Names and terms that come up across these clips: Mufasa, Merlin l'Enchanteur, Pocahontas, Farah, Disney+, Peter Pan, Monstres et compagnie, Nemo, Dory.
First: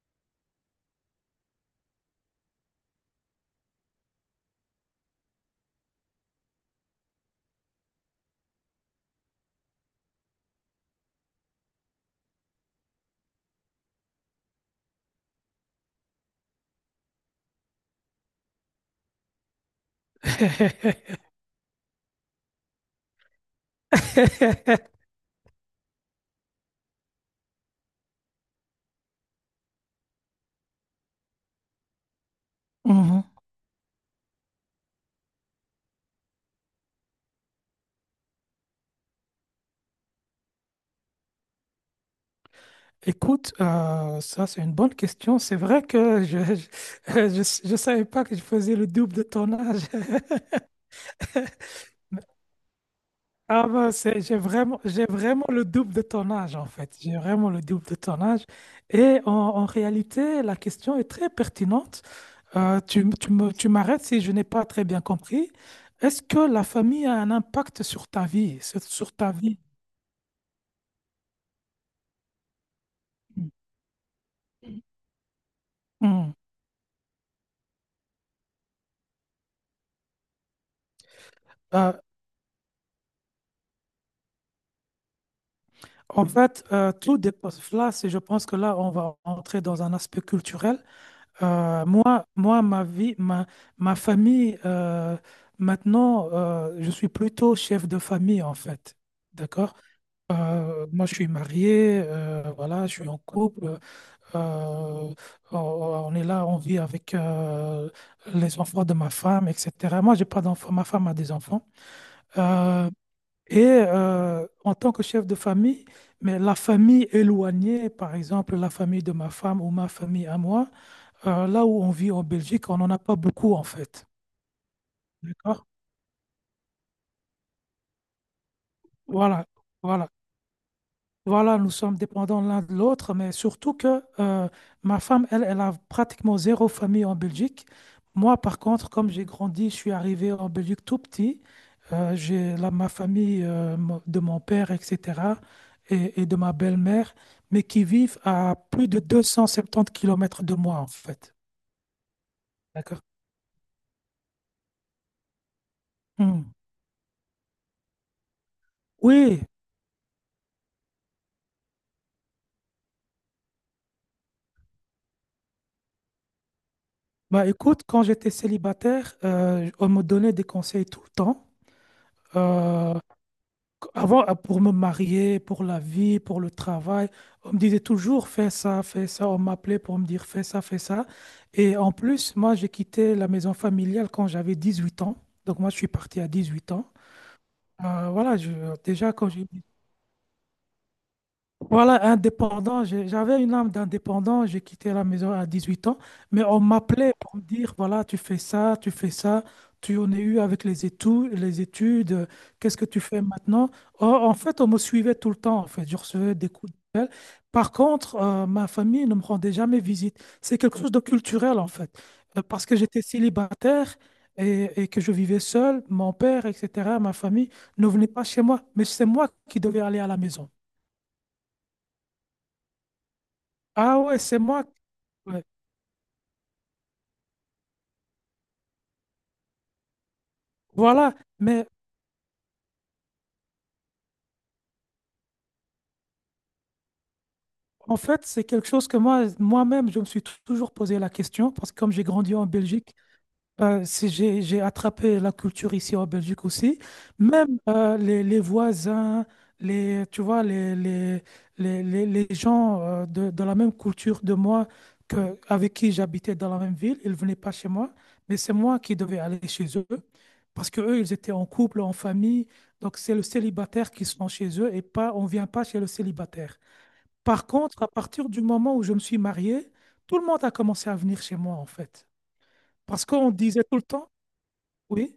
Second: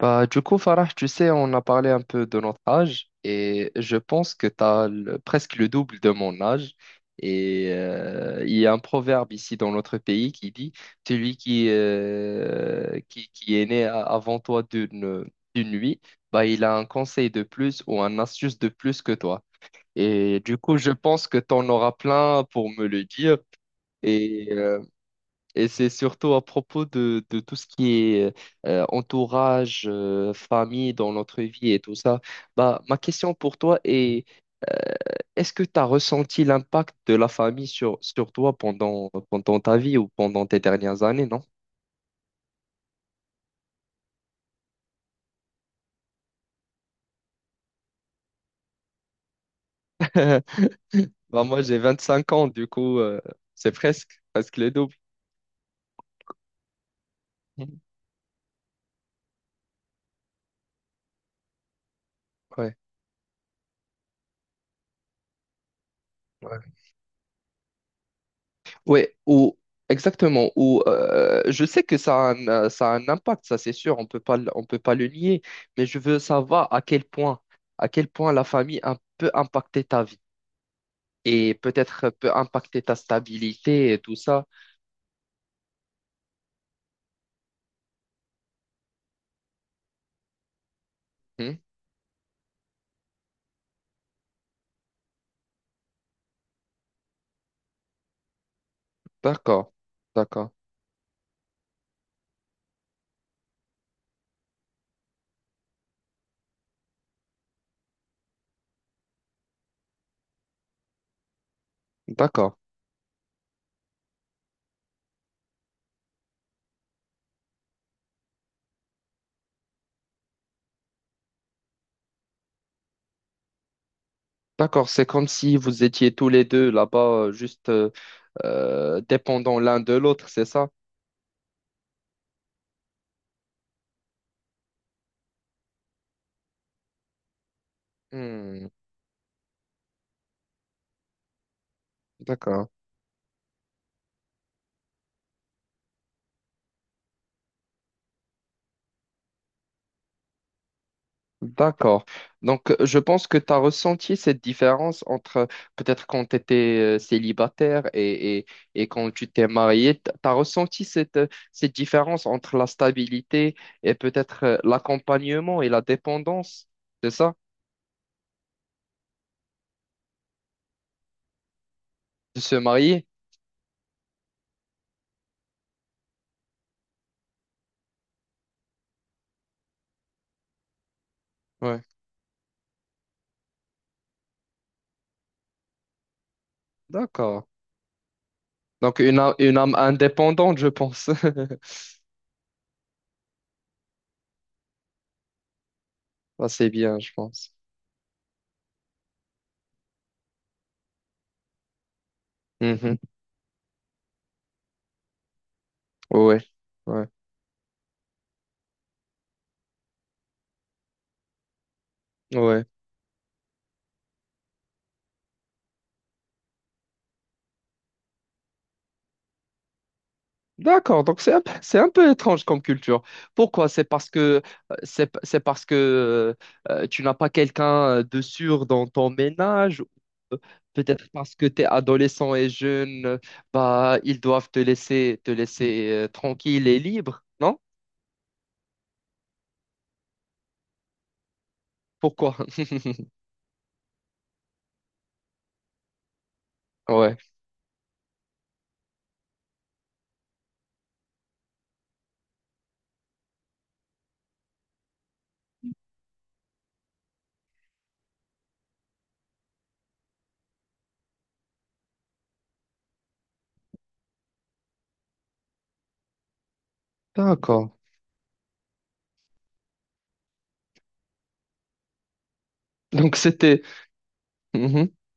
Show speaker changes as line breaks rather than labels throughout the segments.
Bah, du coup, Farah, tu sais, on a parlé un peu de notre âge et je pense que tu as presque le double de mon âge. Il y a un proverbe ici dans notre pays qui dit, celui qui est avant toi d'une nuit, bah, il a un conseil de plus ou un astuce de plus que toi. Et du coup, je pense que tu en auras plein pour me le dire. Et euh, et c'est surtout à propos de tout ce qui est entourage, famille dans notre vie et tout ça. Bah, ma
Mhm.
question pour toi est, euh, est-ce que tu as ressenti l'impact de la famille sur toi pendant ta vie ou pendant tes dernières années, non?
Écoute, ça c'est une bonne question. C'est vrai que je savais pas que je faisais le double de ton âge.
Bah, moi, j'ai 25 ans, du coup,
Ah
c'est
ben, j'ai
presque le
vraiment,
double.
j'ai vraiment le double de ton âge, en fait. J'ai vraiment le
Mhm.
double de ton âge. Et en réalité, la question est très pertinente.
Ouais.
Tu m'arrêtes si je n'ai pas très bien compris. Est-ce que la famille a un impact sur ta vie, sur
Ouais,
ta vie?
ou exactement. Ou je sais que ça ça a un impact,
Mm.
ça c'est sûr. On peut pas le nier. Mais je veux
Mm.
savoir à quel à quel point la famille peut impacter ta vie et
Euh,
peut-être peut impacter ta stabilité et tout ça.
En fait, tout dépasse là. Je pense que là, on va entrer dans un aspect culturel.
Hmm.
Moi, ma vie, ma famille, maintenant, je suis plutôt chef de famille, en fait.
D'accord,
D'accord?
d'accord,
Moi, je suis marié, voilà, je suis en couple. euh, on est là, on vit avec les enfants de ma femme, etc. Moi, j'ai pas d'enfants, ma femme a des enfants.
d'accord,
Euh, et en tant que chef de famille, mais la famille éloignée, par exemple la famille de ma femme ou ma famille à moi, là où on vit en Belgique, on n'en a pas beaucoup en fait.
d'accord. C'est comme si
D'accord?
vous étiez tous les deux là-bas, juste
Voilà,
dépendants l'un de
voilà.
l'autre, c'est ça?
Voilà, nous sommes dépendants l'un de l'autre, mais surtout que ma femme, elle, elle a pratiquement zéro famille en Belgique. Moi, par
Hmm.
contre, comme j'ai grandi, je suis arrivé en Belgique tout petit.
D'accord.
Ma famille de mon père, etc., et de ma belle-mère, mais qui vivent à plus de 270 kilomètres de moi, en fait.
D'accord. Donc, je
D'accord?
pense que tu as ressenti cette différence entre peut-être quand tu
Hmm.
étais célibataire et quand tu
Oui,
t'es marié. Tu as ressenti cette différence entre la stabilité et peut-être l'accompagnement et la dépendance, c'est ça?
bah écoute, quand j'étais célibataire, on me donnait des conseils tout le temps.
De se
Euh,
marier?
Avant, pour me marier, pour la vie, pour le travail, on me disait toujours fais ça, fais ça. On m'appelait pour me dire fais ça, fais ça. Et
Ouais.
en plus, moi, j'ai quitté la maison familiale quand j'avais 18 ans. Donc, moi, je suis parti à 18 ans.
D'accord.
Voilà,
Donc,
déjà, quand j'ai
une âme indépendante, je pense.
voilà, indépendant. J'avais une âme d'indépendant. J'ai quitté la maison à 18 ans, mais
Ça,
on
c'est bien, je
m'appelait pour me
pense.
dire, voilà, tu fais ça, tu fais ça, tu en es eu avec les études, qu'est-ce que
Mhm.
tu fais maintenant? Or, en fait, on me suivait tout le temps, en fait. Je recevais
Ouais.
des coups de
Ouais.
pelle. Par contre, ma famille ne me rendait jamais visite. C'est quelque chose de culturel, en fait. Euh,
Ouais.
parce que j'étais célibataire et que je vivais seul, mon père, etc., ma famille ne venait pas chez moi, mais c'est moi qui devais aller à la maison.
D'accord, donc c'est un peu étrange comme culture. Pourquoi? C'est
Ah
parce
ouais, c'est
que
moi.
c'est
Ouais.
parce que tu n'as pas quelqu'un de sûr dans ton ménage, ou euh, peut-être
Voilà,
parce que tu es
mais
adolescent et jeune, bah ils doivent te laisser tranquille et libre, non?
en fait, c'est quelque chose que moi, moi-même, je me suis toujours posé la question, parce que comme j'ai grandi
Pourquoi?
en Belgique, si j'ai attrapé la culture ici en Belgique aussi.
Ouais.
Même les voisins, les, tu vois, les gens de la même culture de moi que, avec qui j'habitais dans la même ville, ils ne venaient pas chez moi, mais c'est moi qui devais aller chez eux parce que eux, ils étaient en couple, en famille. Donc, c'est le célibataire qui sont chez eux et pas, on ne vient pas chez le célibataire. Par
D'accord.
contre, à partir du moment où je me suis marié, tout le monde a commencé à venir chez moi, en fait. Parce
Donc
qu'on
c'était.
disait tout le temps,
Mhm.
oui,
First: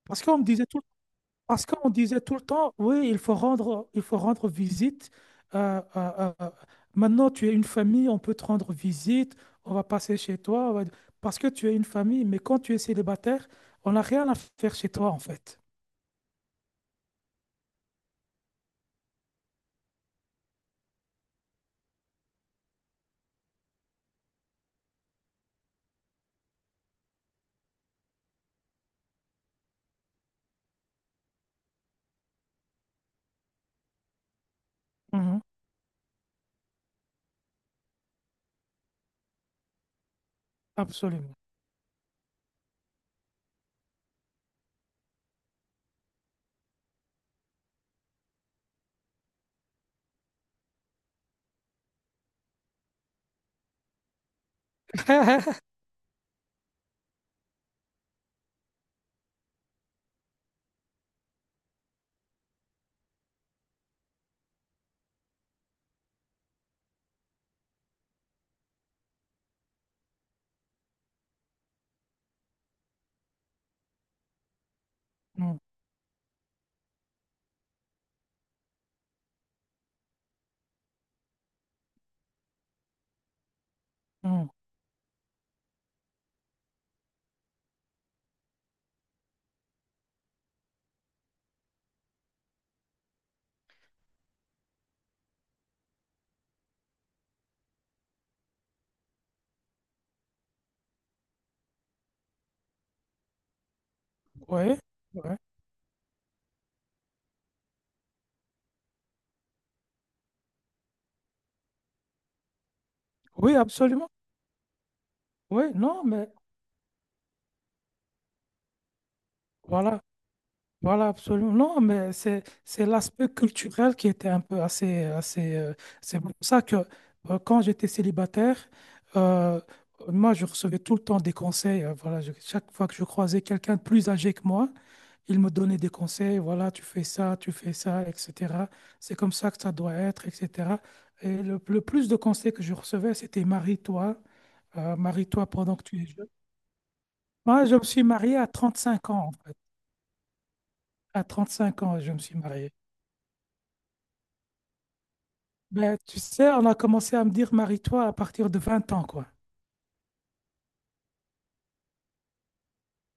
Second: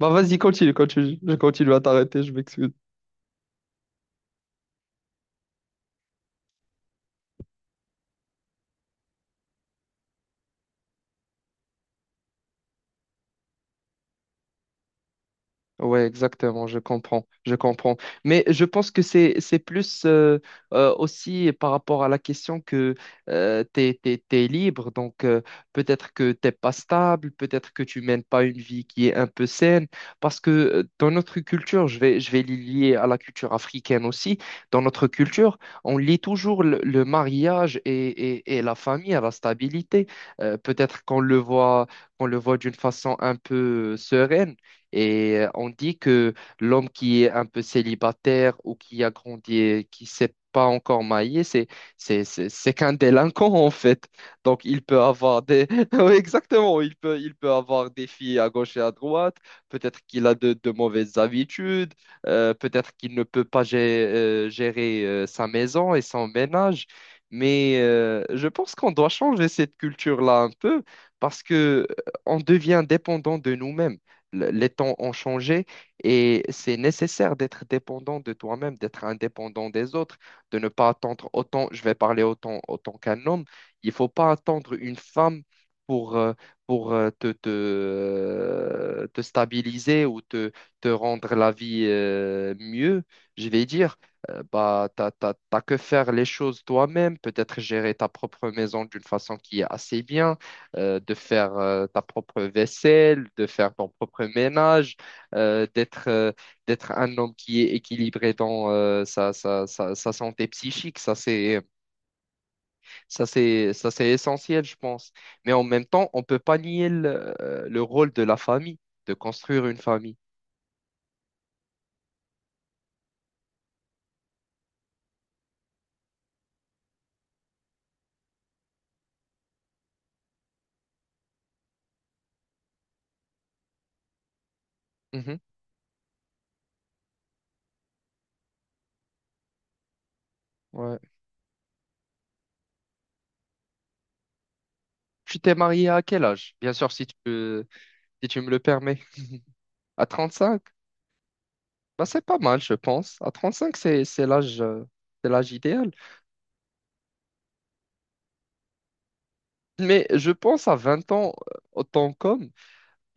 Bah
parce
vas-y,
qu'on me disait
continue,
tout,
continue. Je
parce
continue à
qu'on disait
t'arrêter, je
tout le
m'excuse.
temps, oui, il faut rendre visite. euh, euh, euh, euh, Maintenant, tu es une famille, on peut te rendre visite, on va passer chez toi, parce que tu es une famille. Mais quand tu es célibataire, on n'a rien à faire chez toi, en fait.
Ouais, exactement, je comprends, je comprends. Mais je pense que c'est plus aussi par rapport à la question que t'es libre, donc peut-être que t'es pas stable, peut-être que tu mènes pas une vie qui est un peu saine, parce que dans notre culture, je vais les lier à la culture africaine aussi. Dans notre
Mhm,
culture, on lie toujours le mariage et, et la famille à la stabilité. Peut-être
absolument.
qu'on le voit d'une façon un peu sereine. Et on dit que l'homme qui est un peu célibataire ou qui a grandi et qui s'est pas encore marié, c'est qu'un délinquant en fait. Donc il peut avoir des Oui, exactement, il peut avoir des filles à gauche et à droite, peut-être qu'il a de mauvaises habitudes, peut-être qu'il ne peut pas gérer sa maison et son ménage. Mais je pense qu'on doit changer cette culture-là un peu parce que on devient dépendant de nous-mêmes, les temps ont
Mm,
changé et c'est nécessaire d'être dépendant de toi-même, d'être indépendant des autres, de ne pas attendre autant, je vais parler autant, autant qu'un homme, il faut pas
mm,
attendre une femme pour, euh, pour te stabiliser ou te rendre la vie mieux, je vais dire. Bah, t'as que faire les choses toi-même, peut-être gérer ta propre maison d'une façon qui est assez bien, de faire ta propre vaisselle, de faire ton propre
ouais,
ménage,
ouais.
d'être d'être un homme qui est équilibré dans sa santé psychique. Ça, c'est ça,
Oui,
c'est ça,
absolument.
c'est essentiel, je pense. Mais en
Oui,
même
non,
temps, on
mais
peut pas nier le rôle de la famille, de construire une
voilà.
famille.
Voilà, absolument. Non, mais c'est l'aspect culturel qui était un peu assez assez, c'est pour ça que quand j'étais célibataire, euh, moi je recevais tout le temps des conseils. Voilà, chaque fois que je croisais quelqu'un de plus âgé que moi, il
Mhm,
me donnait des conseils. Voilà, tu fais ça, etc. C'est comme ça que ça doit être, etc.
ouais.
Et le plus de conseils que je recevais, c'était
Tu
marie-toi
t'es
pendant que
marié à
tu es
quel
jeune.
âge? Bien sûr,
Moi, je me suis
si
marié
tu
à
me le
trente
permets.
cinq ans, en fait.
À 35.
À 35 ans,
Bah,
je me
c'est
suis
pas mal, je
marié.
pense. À 35 c'est l'âge c'est l'âge idéal.
Ben, tu sais, on a commencé à me dire marie-toi à partir de 20 ans, quoi.
Mais je pense à 20 ans, en tant qu'homme,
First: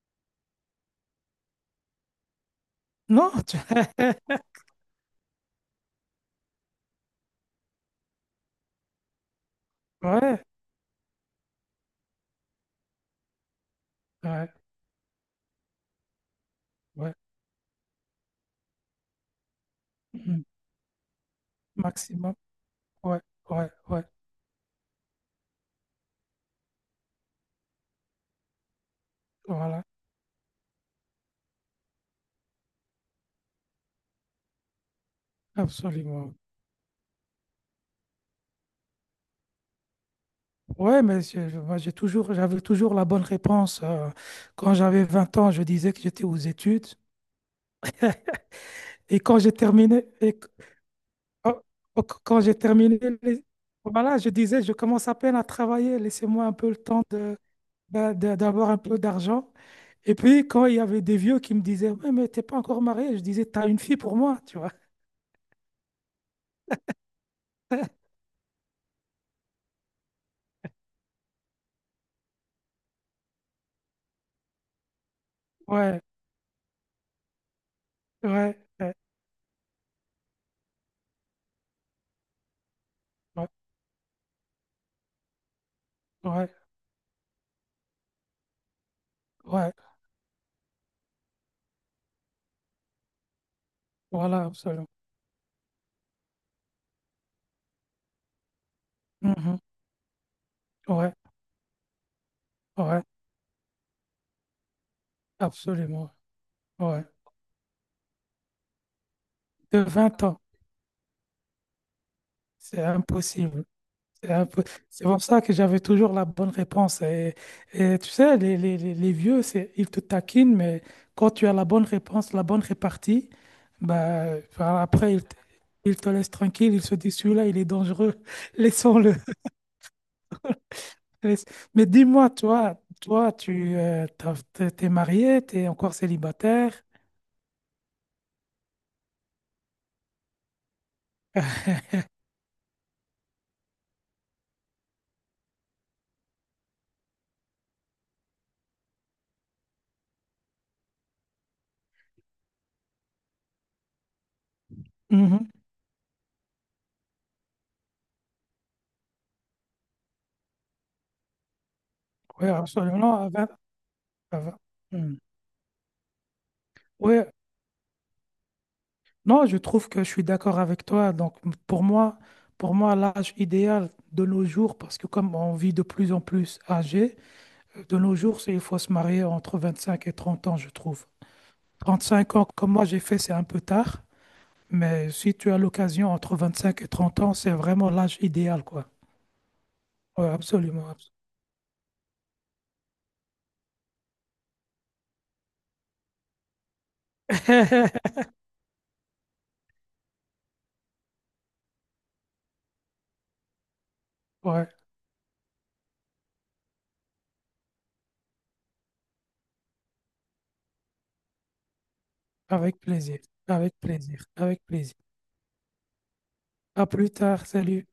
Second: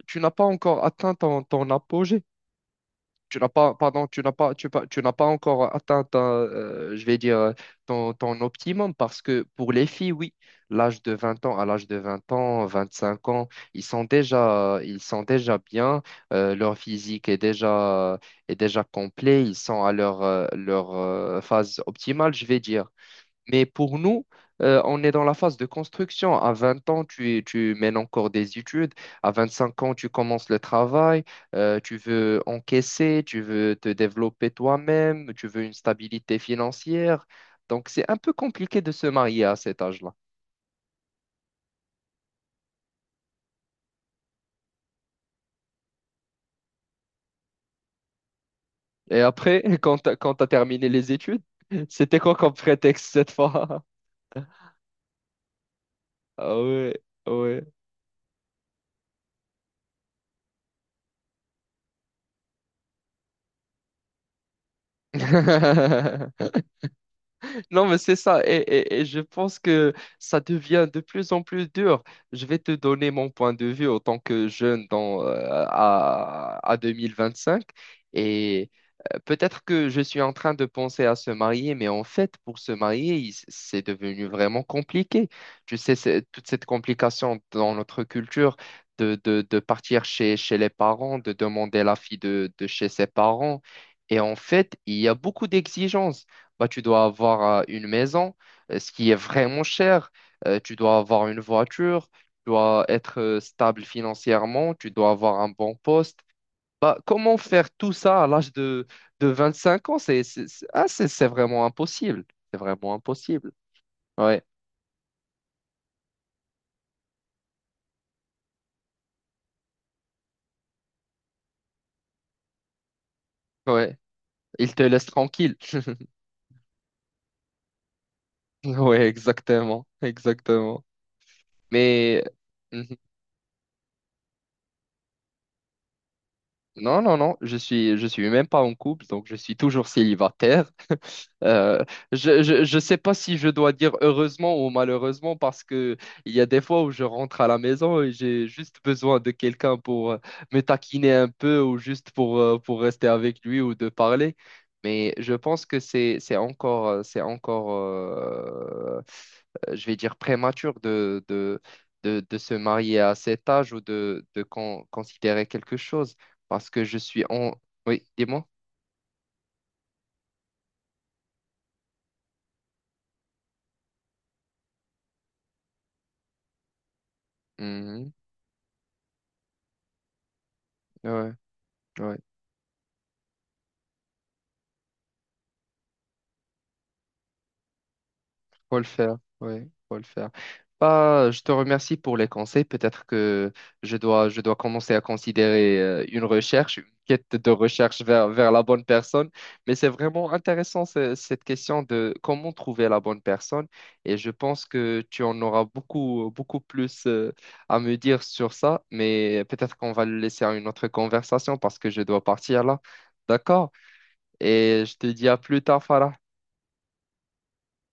tu n'as pas encore atteint ton apogée.
Non,
Tu n'as pas, pardon, tu n'as pas, tu, pas- Tu n'as pas encore atteint, ta, je vais dire, ton, ton optimum parce que pour les filles, oui,
ouais,
l'âge de 20 ans, à l'âge de 20 ans, 25 ans,
ouais,
ils sont déjà bien, leur
ouais.
physique est est déjà complet, ils sont à leur,
Mhm.
euh, leur euh, phase optimale,
Maximum,
je vais dire.
ouais,
Mais
ouais,
pour
ouais,
nous, on est dans la phase de construction. À 20 ans, tu mènes encore des études. À 25
voilà,
ans, tu commences le travail. Tu veux encaisser, tu veux te développer toi-même, tu veux une
absolument.
stabilité financière. Donc, c'est un peu compliqué de se marier à cet âge-là.
Ouais, mais moi, j'avais toujours la bonne réponse. Quand j'avais 20 ans, je disais que j'étais aux études. Et
Et
quand j'ai
après, quand
terminé,
tu as terminé les études,
oh, oh, qu-
c'était quoi
quand
comme
j'ai terminé,
prétexte cette
les-
fois?
voilà, je disais, je commence à peine à travailler, laissez-moi un
Ah
peu le
ouais,
temps de,
ouais.
ben, d'avoir un peu d'argent. Et puis, quand il y avait des vieux qui me disaient, ouais, mais t'es pas encore marié, je disais, t'as une fille pour moi, tu vois.
Non, mais c'est ça. Et je pense que ça devient de plus en plus dur. Je vais te donner mon point de vue en tant que jeune
Ouais,
à 2025.
ouais,
Et
ouais,
peut-être que je suis en train de penser à se marier, mais en fait, pour se marier,
ouais,
c'est devenu vraiment compliqué. Tu sais, c'est toute
ouais,
cette complication dans notre culture de
ouais,
partir chez les parents, de demander la fille de chez ses parents. Et en
voilà,
fait,
absolument.
il y a beaucoup d'exigences, bah, tu dois avoir une maison, ce qui est
Mhm,
vraiment cher. Tu dois
ouais,
avoir une voiture, tu dois
ouais,
être stable financièrement, tu dois avoir un bon
absolument.
poste. Bah,
Ouais.
comment faire tout ça de
De
25 ans? C'est,
20 ans,
c'est, c'est- ah, c'est c'est vraiment impossible. C'est
c'est
vraiment impossible.
impossible.
Ouais,
C'est pour ça que j'avais toujours la bonne réponse. Et tu sais, les vieux, ils te taquinent, mais quand tu as la bonne réponse, la bonne répartie,
ouais.
bah,
Il
enfin,
te laisse
après, ils te,
tranquille.
ils te laissent tranquille. Ils se disent, celui-là, il est dangereux.
Ouais,
Laissons-le.
exactement, exactement.
Mais mais
Mais
dis-moi, toi,
mhm.
toi, t'es marié, tu es encore célibataire.
Non, je je suis même pas en couple, donc je suis toujours célibataire. Euh, je sais pas si je dois dire heureusement ou malheureusement parce que il y a des fois où je rentre à la maison et j'ai juste besoin de quelqu'un pour me taquiner un peu ou juste pour rester avec lui ou de parler. Mais je pense que c'est encore, je vais dire prématuré de
Oui,
se marier à
absolument.
cet âge ou
À
de
vingt- Mhm.
considérer quelque chose parce que je suis
Ouais.
en... Oui, dis-moi.
Non, je trouve que je suis d'accord avec toi. Donc, pour moi, l'âge idéal de nos jours, parce que comme on vit de plus en plus âgé, de
Mhm.
nos jours, il faut se marier entre 25 et 30 ans, je trouve.
Ouais, ouais.
35 ans, comme moi j'ai fait, c'est un peu tard. Mais si tu as l'occasion entre 25 et 30 ans, c'est vraiment l'âge idéal,
Faut le
quoi.
faire, oui, faut le
Oui,
faire.
absolument, absolument.
Bah, je te remercie pour les conseils. Peut-être que je dois commencer à considérer une recherche, une quête de recherche vers la bonne personne. Mais c'est vraiment intéressant cette question de comment trouver la bonne personne. Et je pense
Ouais,
que tu en auras beaucoup, beaucoup plus à me dire sur ça. Mais peut-être qu'on va le laisser à une autre conversation parce que je dois partir
avec
là.
plaisir,
D'accord?
avec plaisir, avec
Et
plaisir.
je te dis à plus tard, Farah.
À plus tard, salut.